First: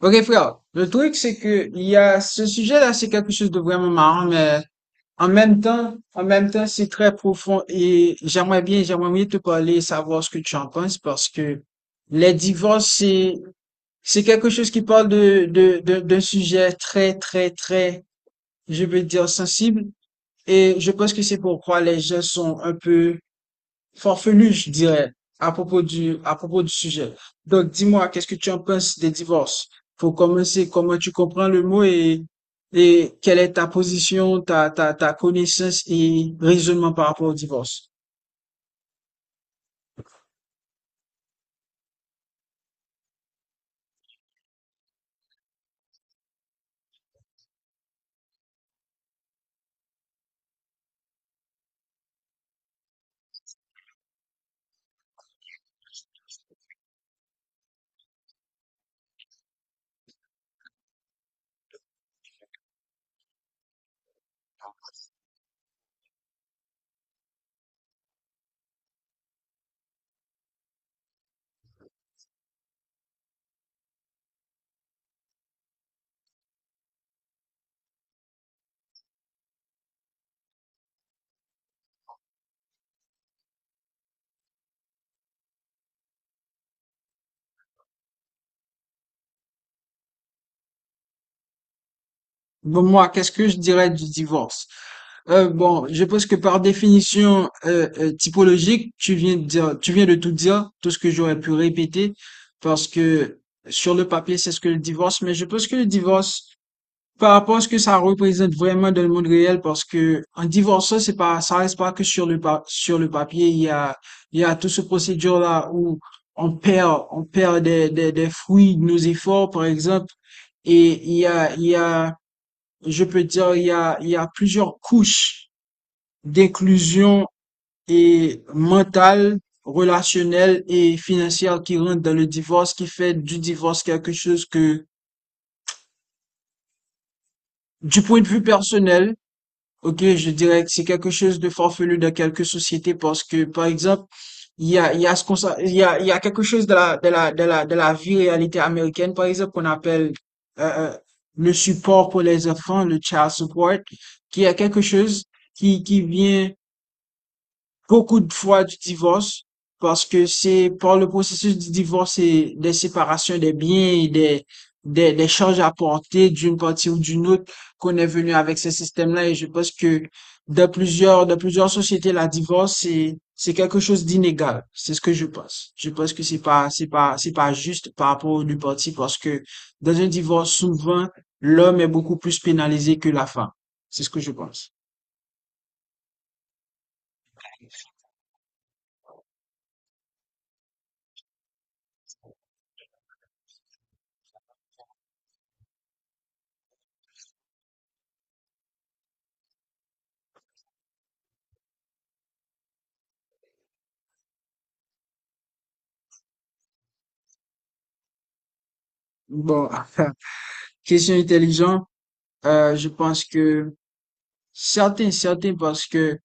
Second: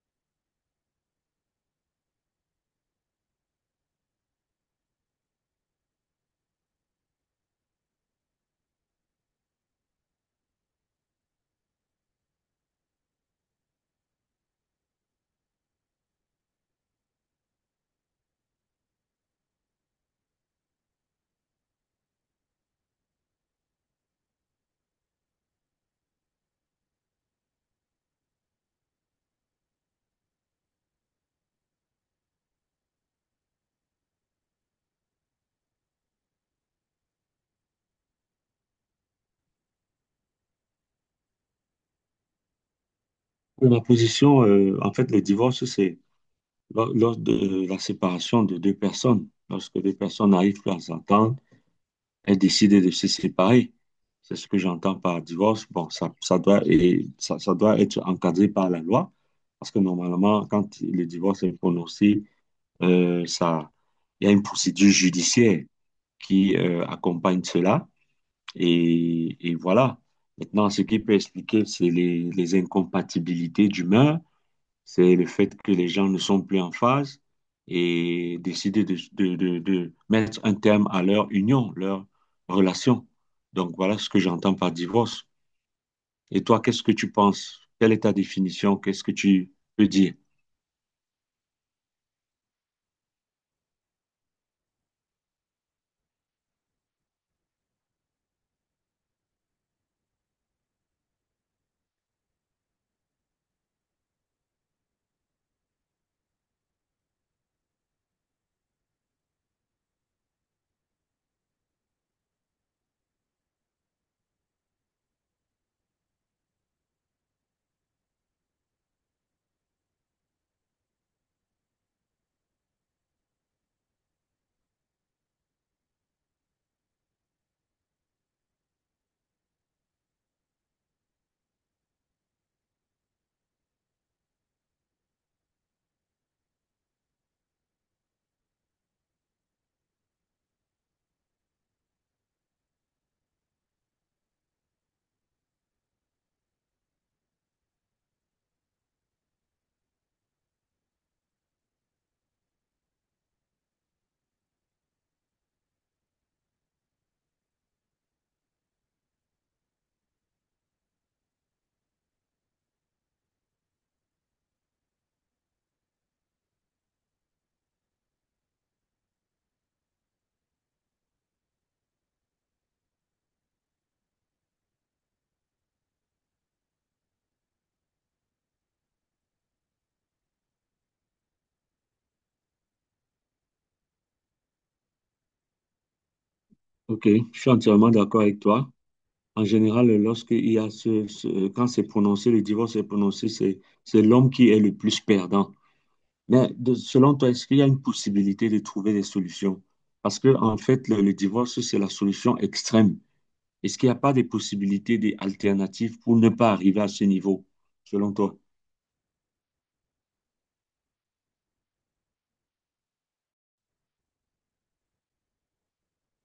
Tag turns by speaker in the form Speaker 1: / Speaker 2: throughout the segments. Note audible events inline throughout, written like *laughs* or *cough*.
Speaker 1: Ok frère, le truc c'est que il y a ce sujet-là, c'est quelque chose de vraiment marrant, mais en même temps, c'est très profond et j'aimerais bien te parler, et savoir ce que tu en penses parce que les divorces, c'est quelque chose qui parle d'un sujet très, très, très, je veux dire sensible. Et je pense que c'est pourquoi les gens sont un peu farfelu, je dirais, à propos à propos du sujet. Donc, dis-moi, qu'est-ce que tu en penses des divorces? Faut commencer, comment tu comprends le mot et quelle est ta position, ta connaissance et raisonnement par rapport au divorce?
Speaker 2: Ma position, en fait, le divorce, c'est lors de la séparation de deux personnes. Lorsque deux personnes n'arrivent plus à s'entendre, elles décident de se séparer. C'est ce que j'entends par divorce. Bon, ça doit être encadré par la loi, parce que normalement, quand le divorce est prononcé, euh, ça, il y a une procédure judiciaire qui accompagne cela. Et voilà. Maintenant, ce qui peut expliquer, c'est les incompatibilités d'humeur, c'est le fait que les gens ne sont plus en phase et décider de mettre un terme à leur union, leur relation. Donc voilà ce que j'entends par divorce. Et toi, qu'est-ce que tu penses? Quelle est ta définition? Qu'est-ce que tu peux dire?
Speaker 1: Bon, moi, qu'est-ce que je dirais du divorce? Bon, je pense que par définition typologique, tu viens de dire, tu viens de tout dire, tout ce que j'aurais pu répéter, parce que sur le papier, c'est ce que le divorce, mais je pense que le divorce, par rapport à ce que ça représente vraiment dans le monde réel, parce que en divorçant, c'est pas, ça reste pas que sur sur le papier. Il y a tout ce procédure là où on perd des fruits de nos efforts, par exemple. Et il y a, je peux dire, il y a plusieurs couches d'inclusion et mentale, relationnelle et financière qui rentrent dans le divorce, qui fait du divorce quelque chose que, du point de vue personnel, ok, je dirais que c'est quelque chose de forfelu dans quelques sociétés parce que, par exemple, il y a ce qu'on, il y a quelque chose de la, de la vie réalité américaine, par exemple, qu'on appelle euh, euh, le support pour les enfants, le child support, qui est quelque chose qui vient beaucoup de fois du divorce parce que c'est par le processus du divorce et des séparations des biens des charges à porter d'une partie ou d'une autre qu'on est venu avec ce système-là. Et je pense que dans plusieurs sociétés, la divorce, c'est quelque chose d'inégal. C'est ce que je pense. Je pense que c'est pas, c'est pas juste par rapport aux deux parties parce que dans un divorce, souvent, l'homme est beaucoup plus pénalisé que la femme. C'est ce que je pense.
Speaker 2: Ok, je suis entièrement d'accord avec toi. En général, lorsque il y a quand c'est prononcé, le divorce est prononcé, c'est l'homme qui est le plus perdant. Mais selon toi, est-ce qu'il y a une possibilité de trouver des solutions? Parce que, en fait, le divorce, c'est la solution extrême. Est-ce qu'il n'y a pas des possibilités, des alternatives pour ne pas arriver à ce niveau, selon toi?
Speaker 1: Bon, *laughs* question intelligente. Je pense que certains, parce que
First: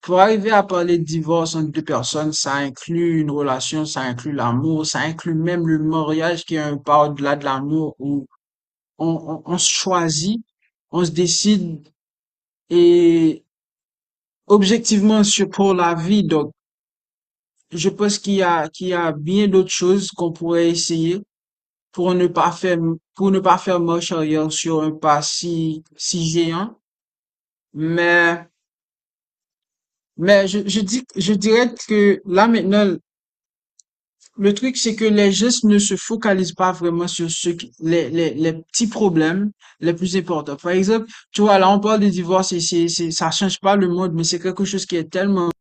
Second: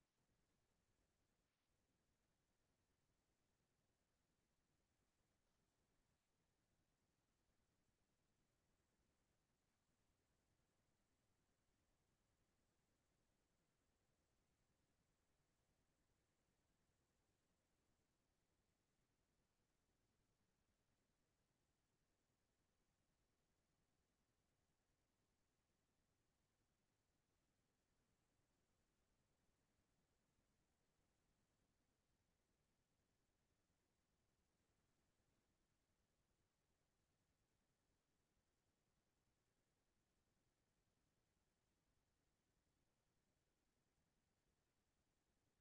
Speaker 1: pour arriver à parler de divorce entre deux personnes, ça inclut une relation, ça inclut l'amour, ça inclut même le mariage qui est un pas au-delà de l'amour où on se choisit, on se décide et objectivement sur pour la vie. Donc, je pense qu'il y a bien d'autres choses qu'on pourrait essayer pour ne pas faire, pour ne pas faire marche arrière sur un pas si, si géant. Mais, Mais je dis, je dirais que là maintenant, le truc, c'est que les gestes ne se focalisent pas vraiment sur ce qui- les petits problèmes les plus importants. Par exemple, tu vois, là, on parle de divorce et ça change pas le monde, mais c'est quelque chose qui est tellement,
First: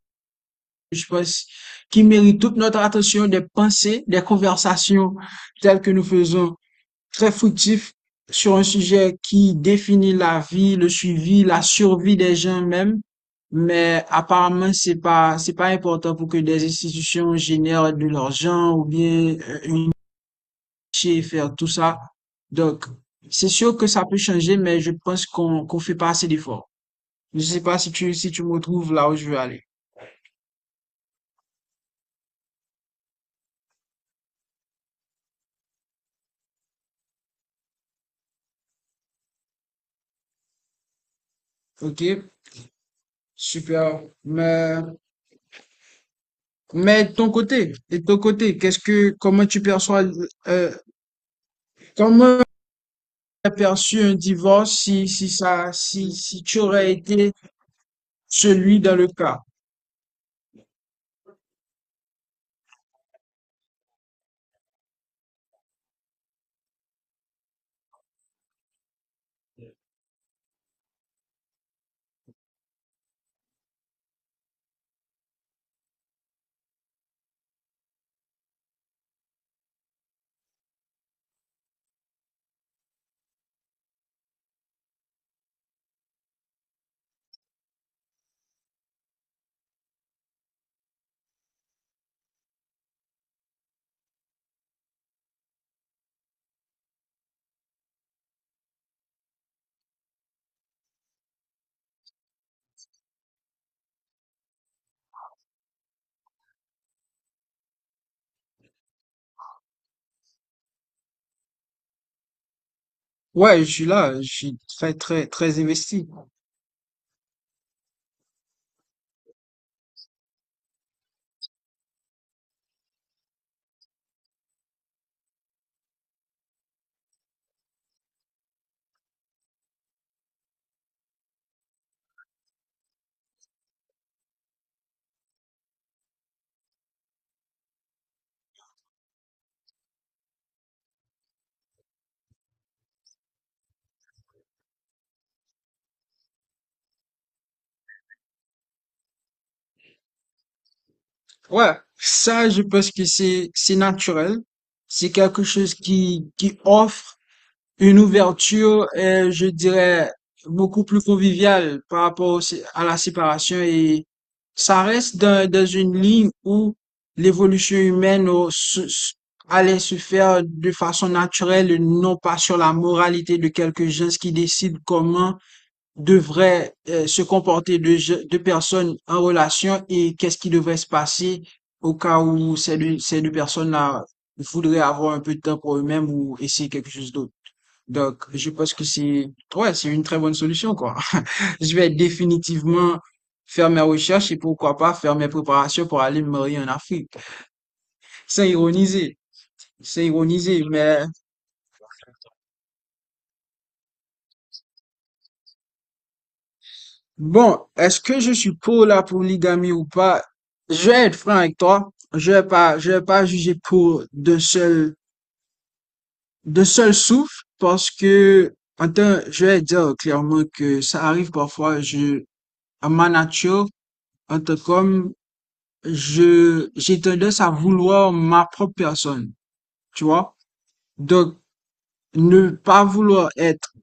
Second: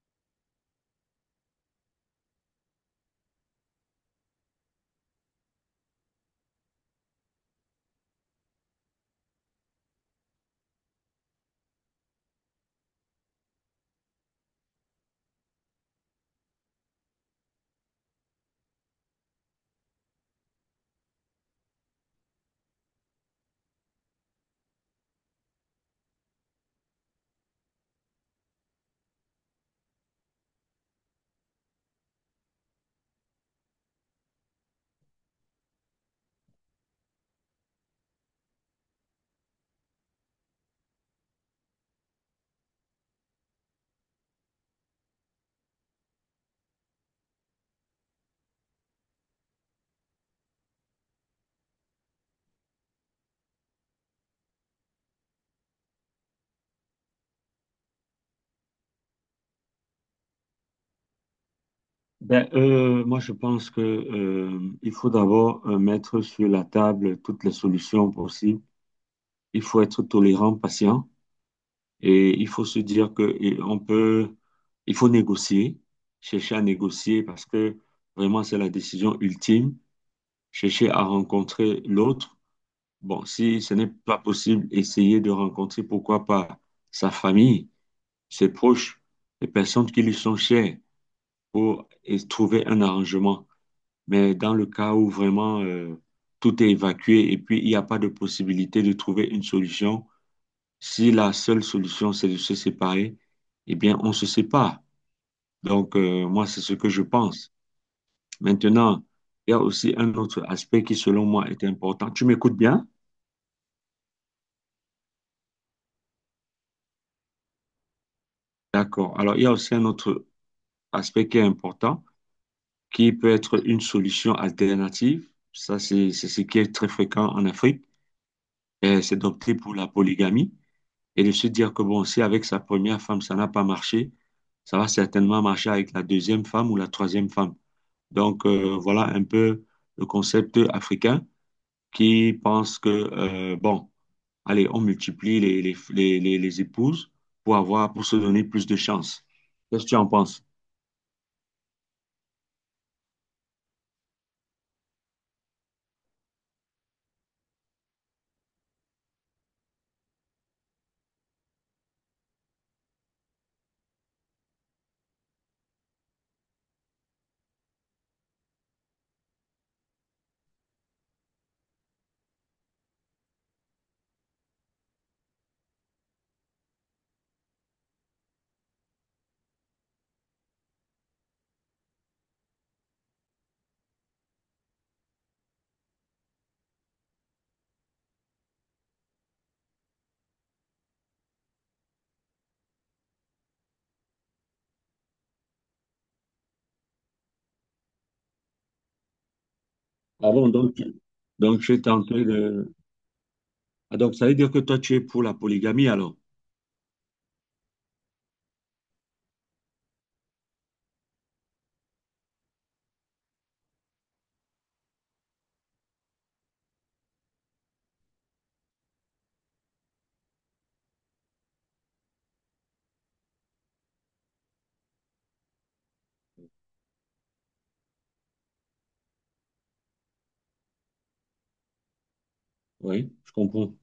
Speaker 1: je pense, qui mérite toute notre attention, des pensées, des conversations telles que nous faisons très fructif sur un sujet qui définit la vie, le suivi, la survie des gens même. Mais apparemment, c'est pas important pour que des institutions génèrent de l'argent ou bien une et faire tout ça. Donc, c'est sûr que ça peut changer, mais je pense qu'on fait pas assez d'efforts. Je sais pas si tu me retrouves là où je veux aller. Ok? Super. Mais de ton côté, qu'est-ce que, comment tu perçois, euh, comment aperçu un divorce si, si tu aurais été celui dans le cas.
Speaker 2: Ben, moi, je pense que, il faut d'abord mettre sur la table toutes les solutions possibles. Il faut être tolérant, patient, et il faut se dire que et on peut, il faut négocier, chercher à négocier parce que vraiment, c'est la décision ultime, chercher à rencontrer l'autre. Bon, si ce n'est pas possible, essayer de rencontrer, pourquoi pas, sa famille, ses proches, les personnes qui lui sont chères pour et trouver un arrangement. Mais dans le cas où vraiment, tout est évacué et puis il n'y a pas de possibilité de trouver une solution, si la seule solution c'est de se séparer, eh bien on se sépare. Donc moi c'est ce que je pense. Maintenant, il y a aussi un autre aspect qui selon moi est important. Tu m'écoutes bien?
Speaker 1: Ouais, je suis là, je suis très, très, très investi.
Speaker 2: D'accord. Alors, il y a aussi un autre aspect qui est important, qui peut être une solution alternative. Ça, c'est ce qui est très fréquent en Afrique. Et c'est d'opter pour la polygamie et de se dire que, bon, si avec sa première femme, ça n'a pas marché, ça va certainement marcher avec la deuxième femme ou la troisième femme. Donc, voilà un peu le concept africain qui pense que, bon, allez, on multiplie les épouses pour avoir, pour se donner plus de chances. Qu'est-ce que tu en penses?
Speaker 1: Ouais, ça, je pense que c'est naturel. C'est quelque chose qui offre une ouverture, je dirais, beaucoup plus conviviale par rapport au à la séparation et ça reste dans, dans une ligne où l'évolution humaine allait se faire de façon naturelle, non pas sur la moralité de quelques gens qui décident comment devrait se comporter deux, deux personnes en relation et qu'est-ce qui devrait se passer au cas où ces deux personnes-là voudraient avoir un peu de temps pour eux-mêmes ou essayer quelque chose d'autre. Donc, je pense que c'est, ouais, c'est une très bonne solution, quoi. *laughs* Je vais définitivement faire mes recherches et pourquoi pas faire mes préparations pour aller me marier en Afrique. Sans ironiser, sans
Speaker 2: Ah bon,
Speaker 1: ironiser, mais
Speaker 2: donc je suis tenté de... Ah, donc ça veut dire que toi, tu es pour la polygamie alors?
Speaker 1: bon, est-ce que je suis pour la polygamie ou pas? Je vais être franc avec toi. Je vais pas juger pour d'un seul souffle parce que, je vais dire clairement que ça arrive parfois, je, à ma nature, en tant qu'homme, j'ai tendance à vouloir ma propre personne. Tu vois? Donc, ne pas
Speaker 2: Oui,
Speaker 1: vouloir
Speaker 2: je
Speaker 1: être
Speaker 2: comprends.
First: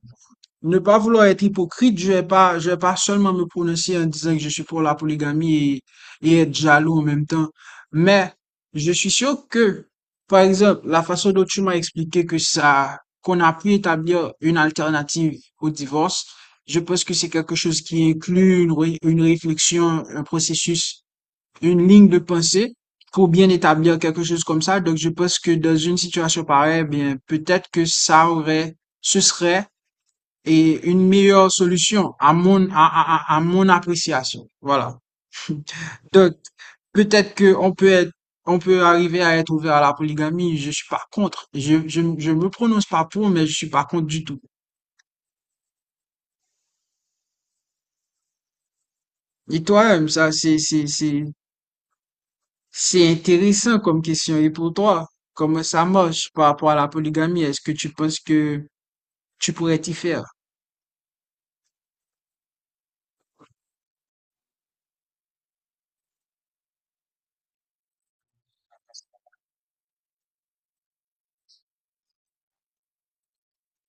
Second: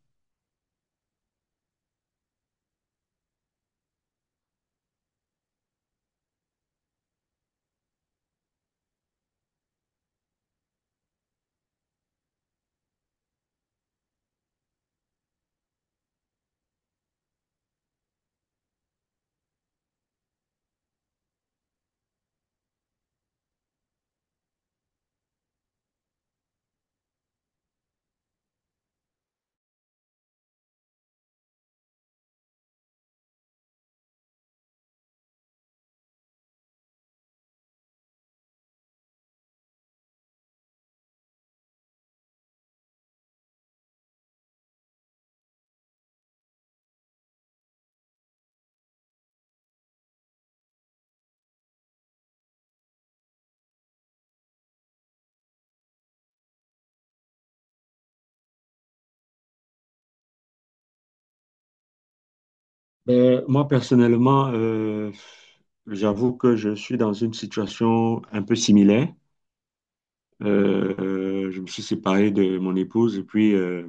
Speaker 1: ne pas vouloir être hypocrite, je vais pas seulement me prononcer en disant que je suis pour la polygamie et être jaloux en même temps. Mais je suis sûr que, par exemple, la façon dont tu m'as expliqué que ça, qu'on a pu établir une alternative au divorce, je pense que c'est quelque chose qui inclut une réflexion, un processus, une ligne de pensée pour bien établir quelque chose comme ça. Donc, je pense que dans une situation pareille, bien, peut-être que ça aurait, ce serait et une meilleure solution à mon, mon appréciation. Voilà. Donc, peut-être que on peut être, on peut arriver à être ouvert à la polygamie. Je suis pas contre. Je me prononce pas pour, mais je suis pas contre du tout. Et toi, ça, c'est intéressant comme question. Et pour toi, comment ça marche par rapport à la polygamie? Est-ce que tu penses que tu pourrais t'y faire?
Speaker 2: Ben, moi, personnellement, j'avoue que je suis dans une situation un peu similaire. Je me suis séparé de mon épouse et puis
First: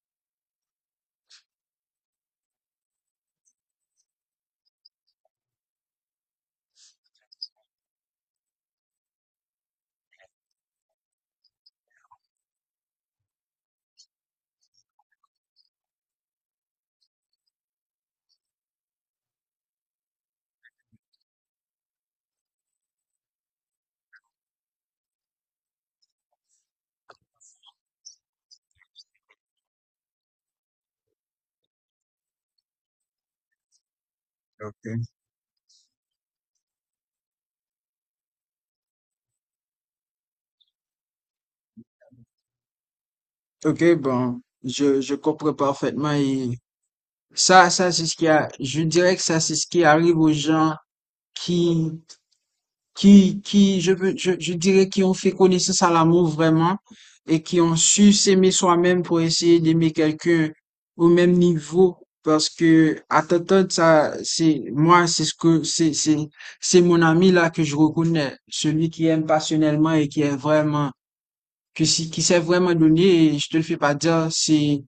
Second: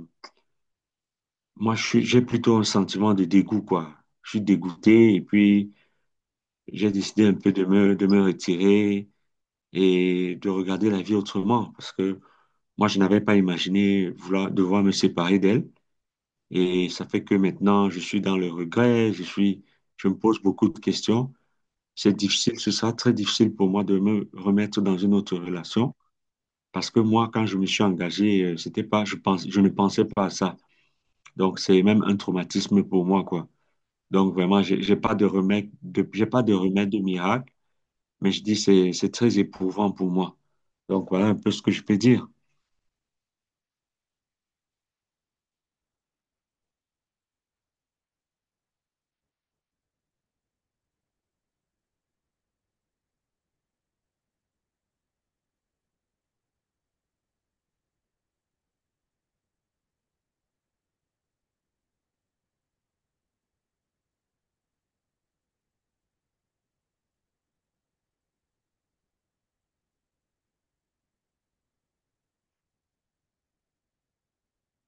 Speaker 2: moi, j'ai plutôt un sentiment de dégoût, quoi. Je suis dégoûté et puis j'ai décidé un peu de de me retirer et de regarder la vie autrement parce que moi, je n'avais pas imaginé vouloir, devoir me séparer d'elle. Et ça fait que maintenant, je suis dans le regret, je me pose beaucoup de questions. C'est difficile, ce sera très difficile pour moi de me remettre dans une autre relation parce que moi, quand je me suis engagé, c'était pas, je pense, je ne pensais pas à ça. Donc, c'est même un traumatisme pour moi, quoi. Donc, vraiment, j'ai
Speaker 1: Ok,
Speaker 2: pas de remède, j'ai pas de remède de miracle, mais je dis, c'est très éprouvant pour moi. Donc, voilà un peu ce que je peux dire.
Speaker 1: ok, bon, je comprends parfaitement et ça, c'est ce qui a, je dirais que ça, c'est ce qui arrive aux gens qui, je veux, je dirais, qui ont fait connaissance à l'amour vraiment et qui ont su s'aimer soi-même pour essayer d'aimer quelqu'un au même niveau. Parce que, à Totton, ça, c'est, moi, c'est ce que, c'est mon ami là que je reconnais. Celui qui aime passionnellement et qui est vraiment, que si, qui s'est vraiment donné, et je te le fais pas dire, c'est,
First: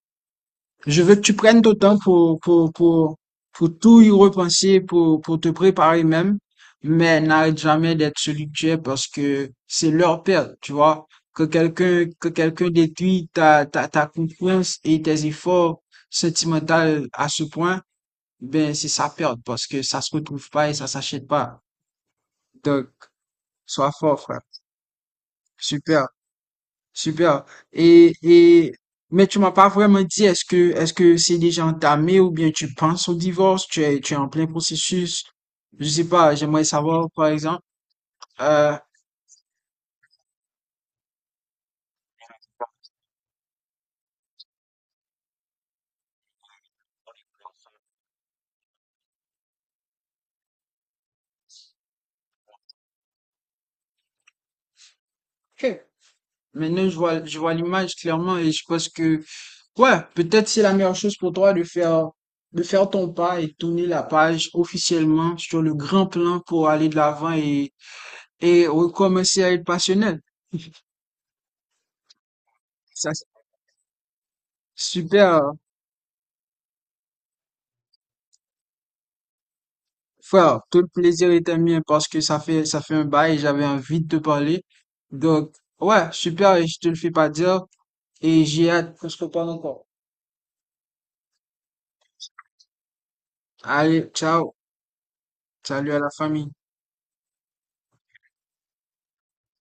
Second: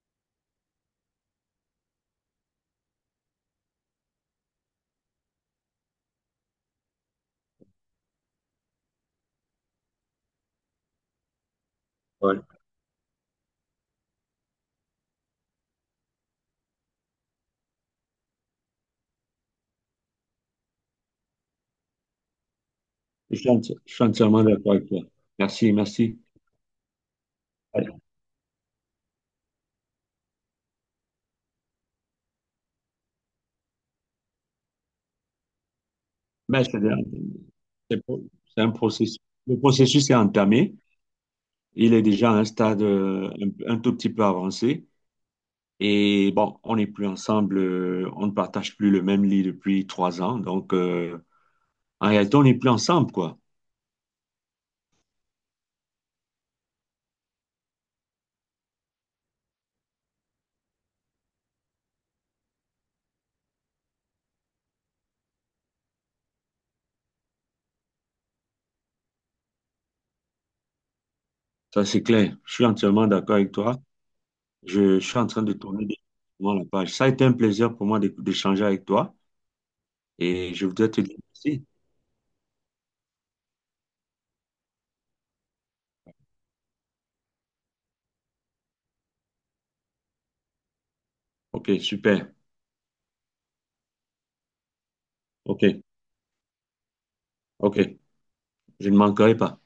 Speaker 1: je veux que tu prennes ton temps pour tout y repenser, pour te préparer même, mais n'arrête jamais d'être celui que tu es parce que c'est leur perte, tu vois. Que
Speaker 2: Ouais.
Speaker 1: quelqu'un détruit ta, ta confiance et tes efforts sentimentaux à ce point, ben, c'est sa perte parce que ça se retrouve pas et ça s'achète pas. Donc, sois
Speaker 2: Je suis
Speaker 1: fort, frère.
Speaker 2: entièrement d'accord avec toi. Merci,
Speaker 1: Super.
Speaker 2: merci.
Speaker 1: Super.
Speaker 2: Allez,
Speaker 1: Et, mais tu m'as pas vraiment dit, est-ce que c'est déjà entamé ou bien tu penses au divorce, tu es en plein processus. Je sais pas, j'aimerais
Speaker 2: merci.
Speaker 1: savoir, par exemple,
Speaker 2: C'est pro- c'est un
Speaker 1: euh,
Speaker 2: processus. Le processus est entamé. Il est déjà à un stade un tout petit peu avancé. Et bon, on n'est plus ensemble. On ne partage plus le même lit depuis 3 ans. Donc, en réalité, on n'est plus ensemble, quoi.
Speaker 1: ok. Maintenant, je vois l'image clairement et je pense que, ouais, peut-être c'est la meilleure chose pour toi de faire ton pas et tourner la page officiellement sur le grand plan pour aller de l'avant et recommencer à être passionnel.
Speaker 2: Ça, c'est clair. Je suis entièrement
Speaker 1: Ça, c'est
Speaker 2: d'accord avec toi. Je suis en train de
Speaker 1: super.
Speaker 2: tourner définitivement la page. Ça a été un plaisir pour moi d'échanger avec toi. Et
Speaker 1: Frère,
Speaker 2: je
Speaker 1: tout le
Speaker 2: voudrais te dire
Speaker 1: plaisir est
Speaker 2: merci.
Speaker 1: mien parce que ça fait un bail, j'avais envie de te parler. Donc, ouais, super, et je te le fais pas dire. Et j'ai hâte qu'on se reparle encore.
Speaker 2: OK, super.
Speaker 1: Allez, ciao.
Speaker 2: OK,
Speaker 1: Salut à la famille.
Speaker 2: OK. Je ne manquerai pas.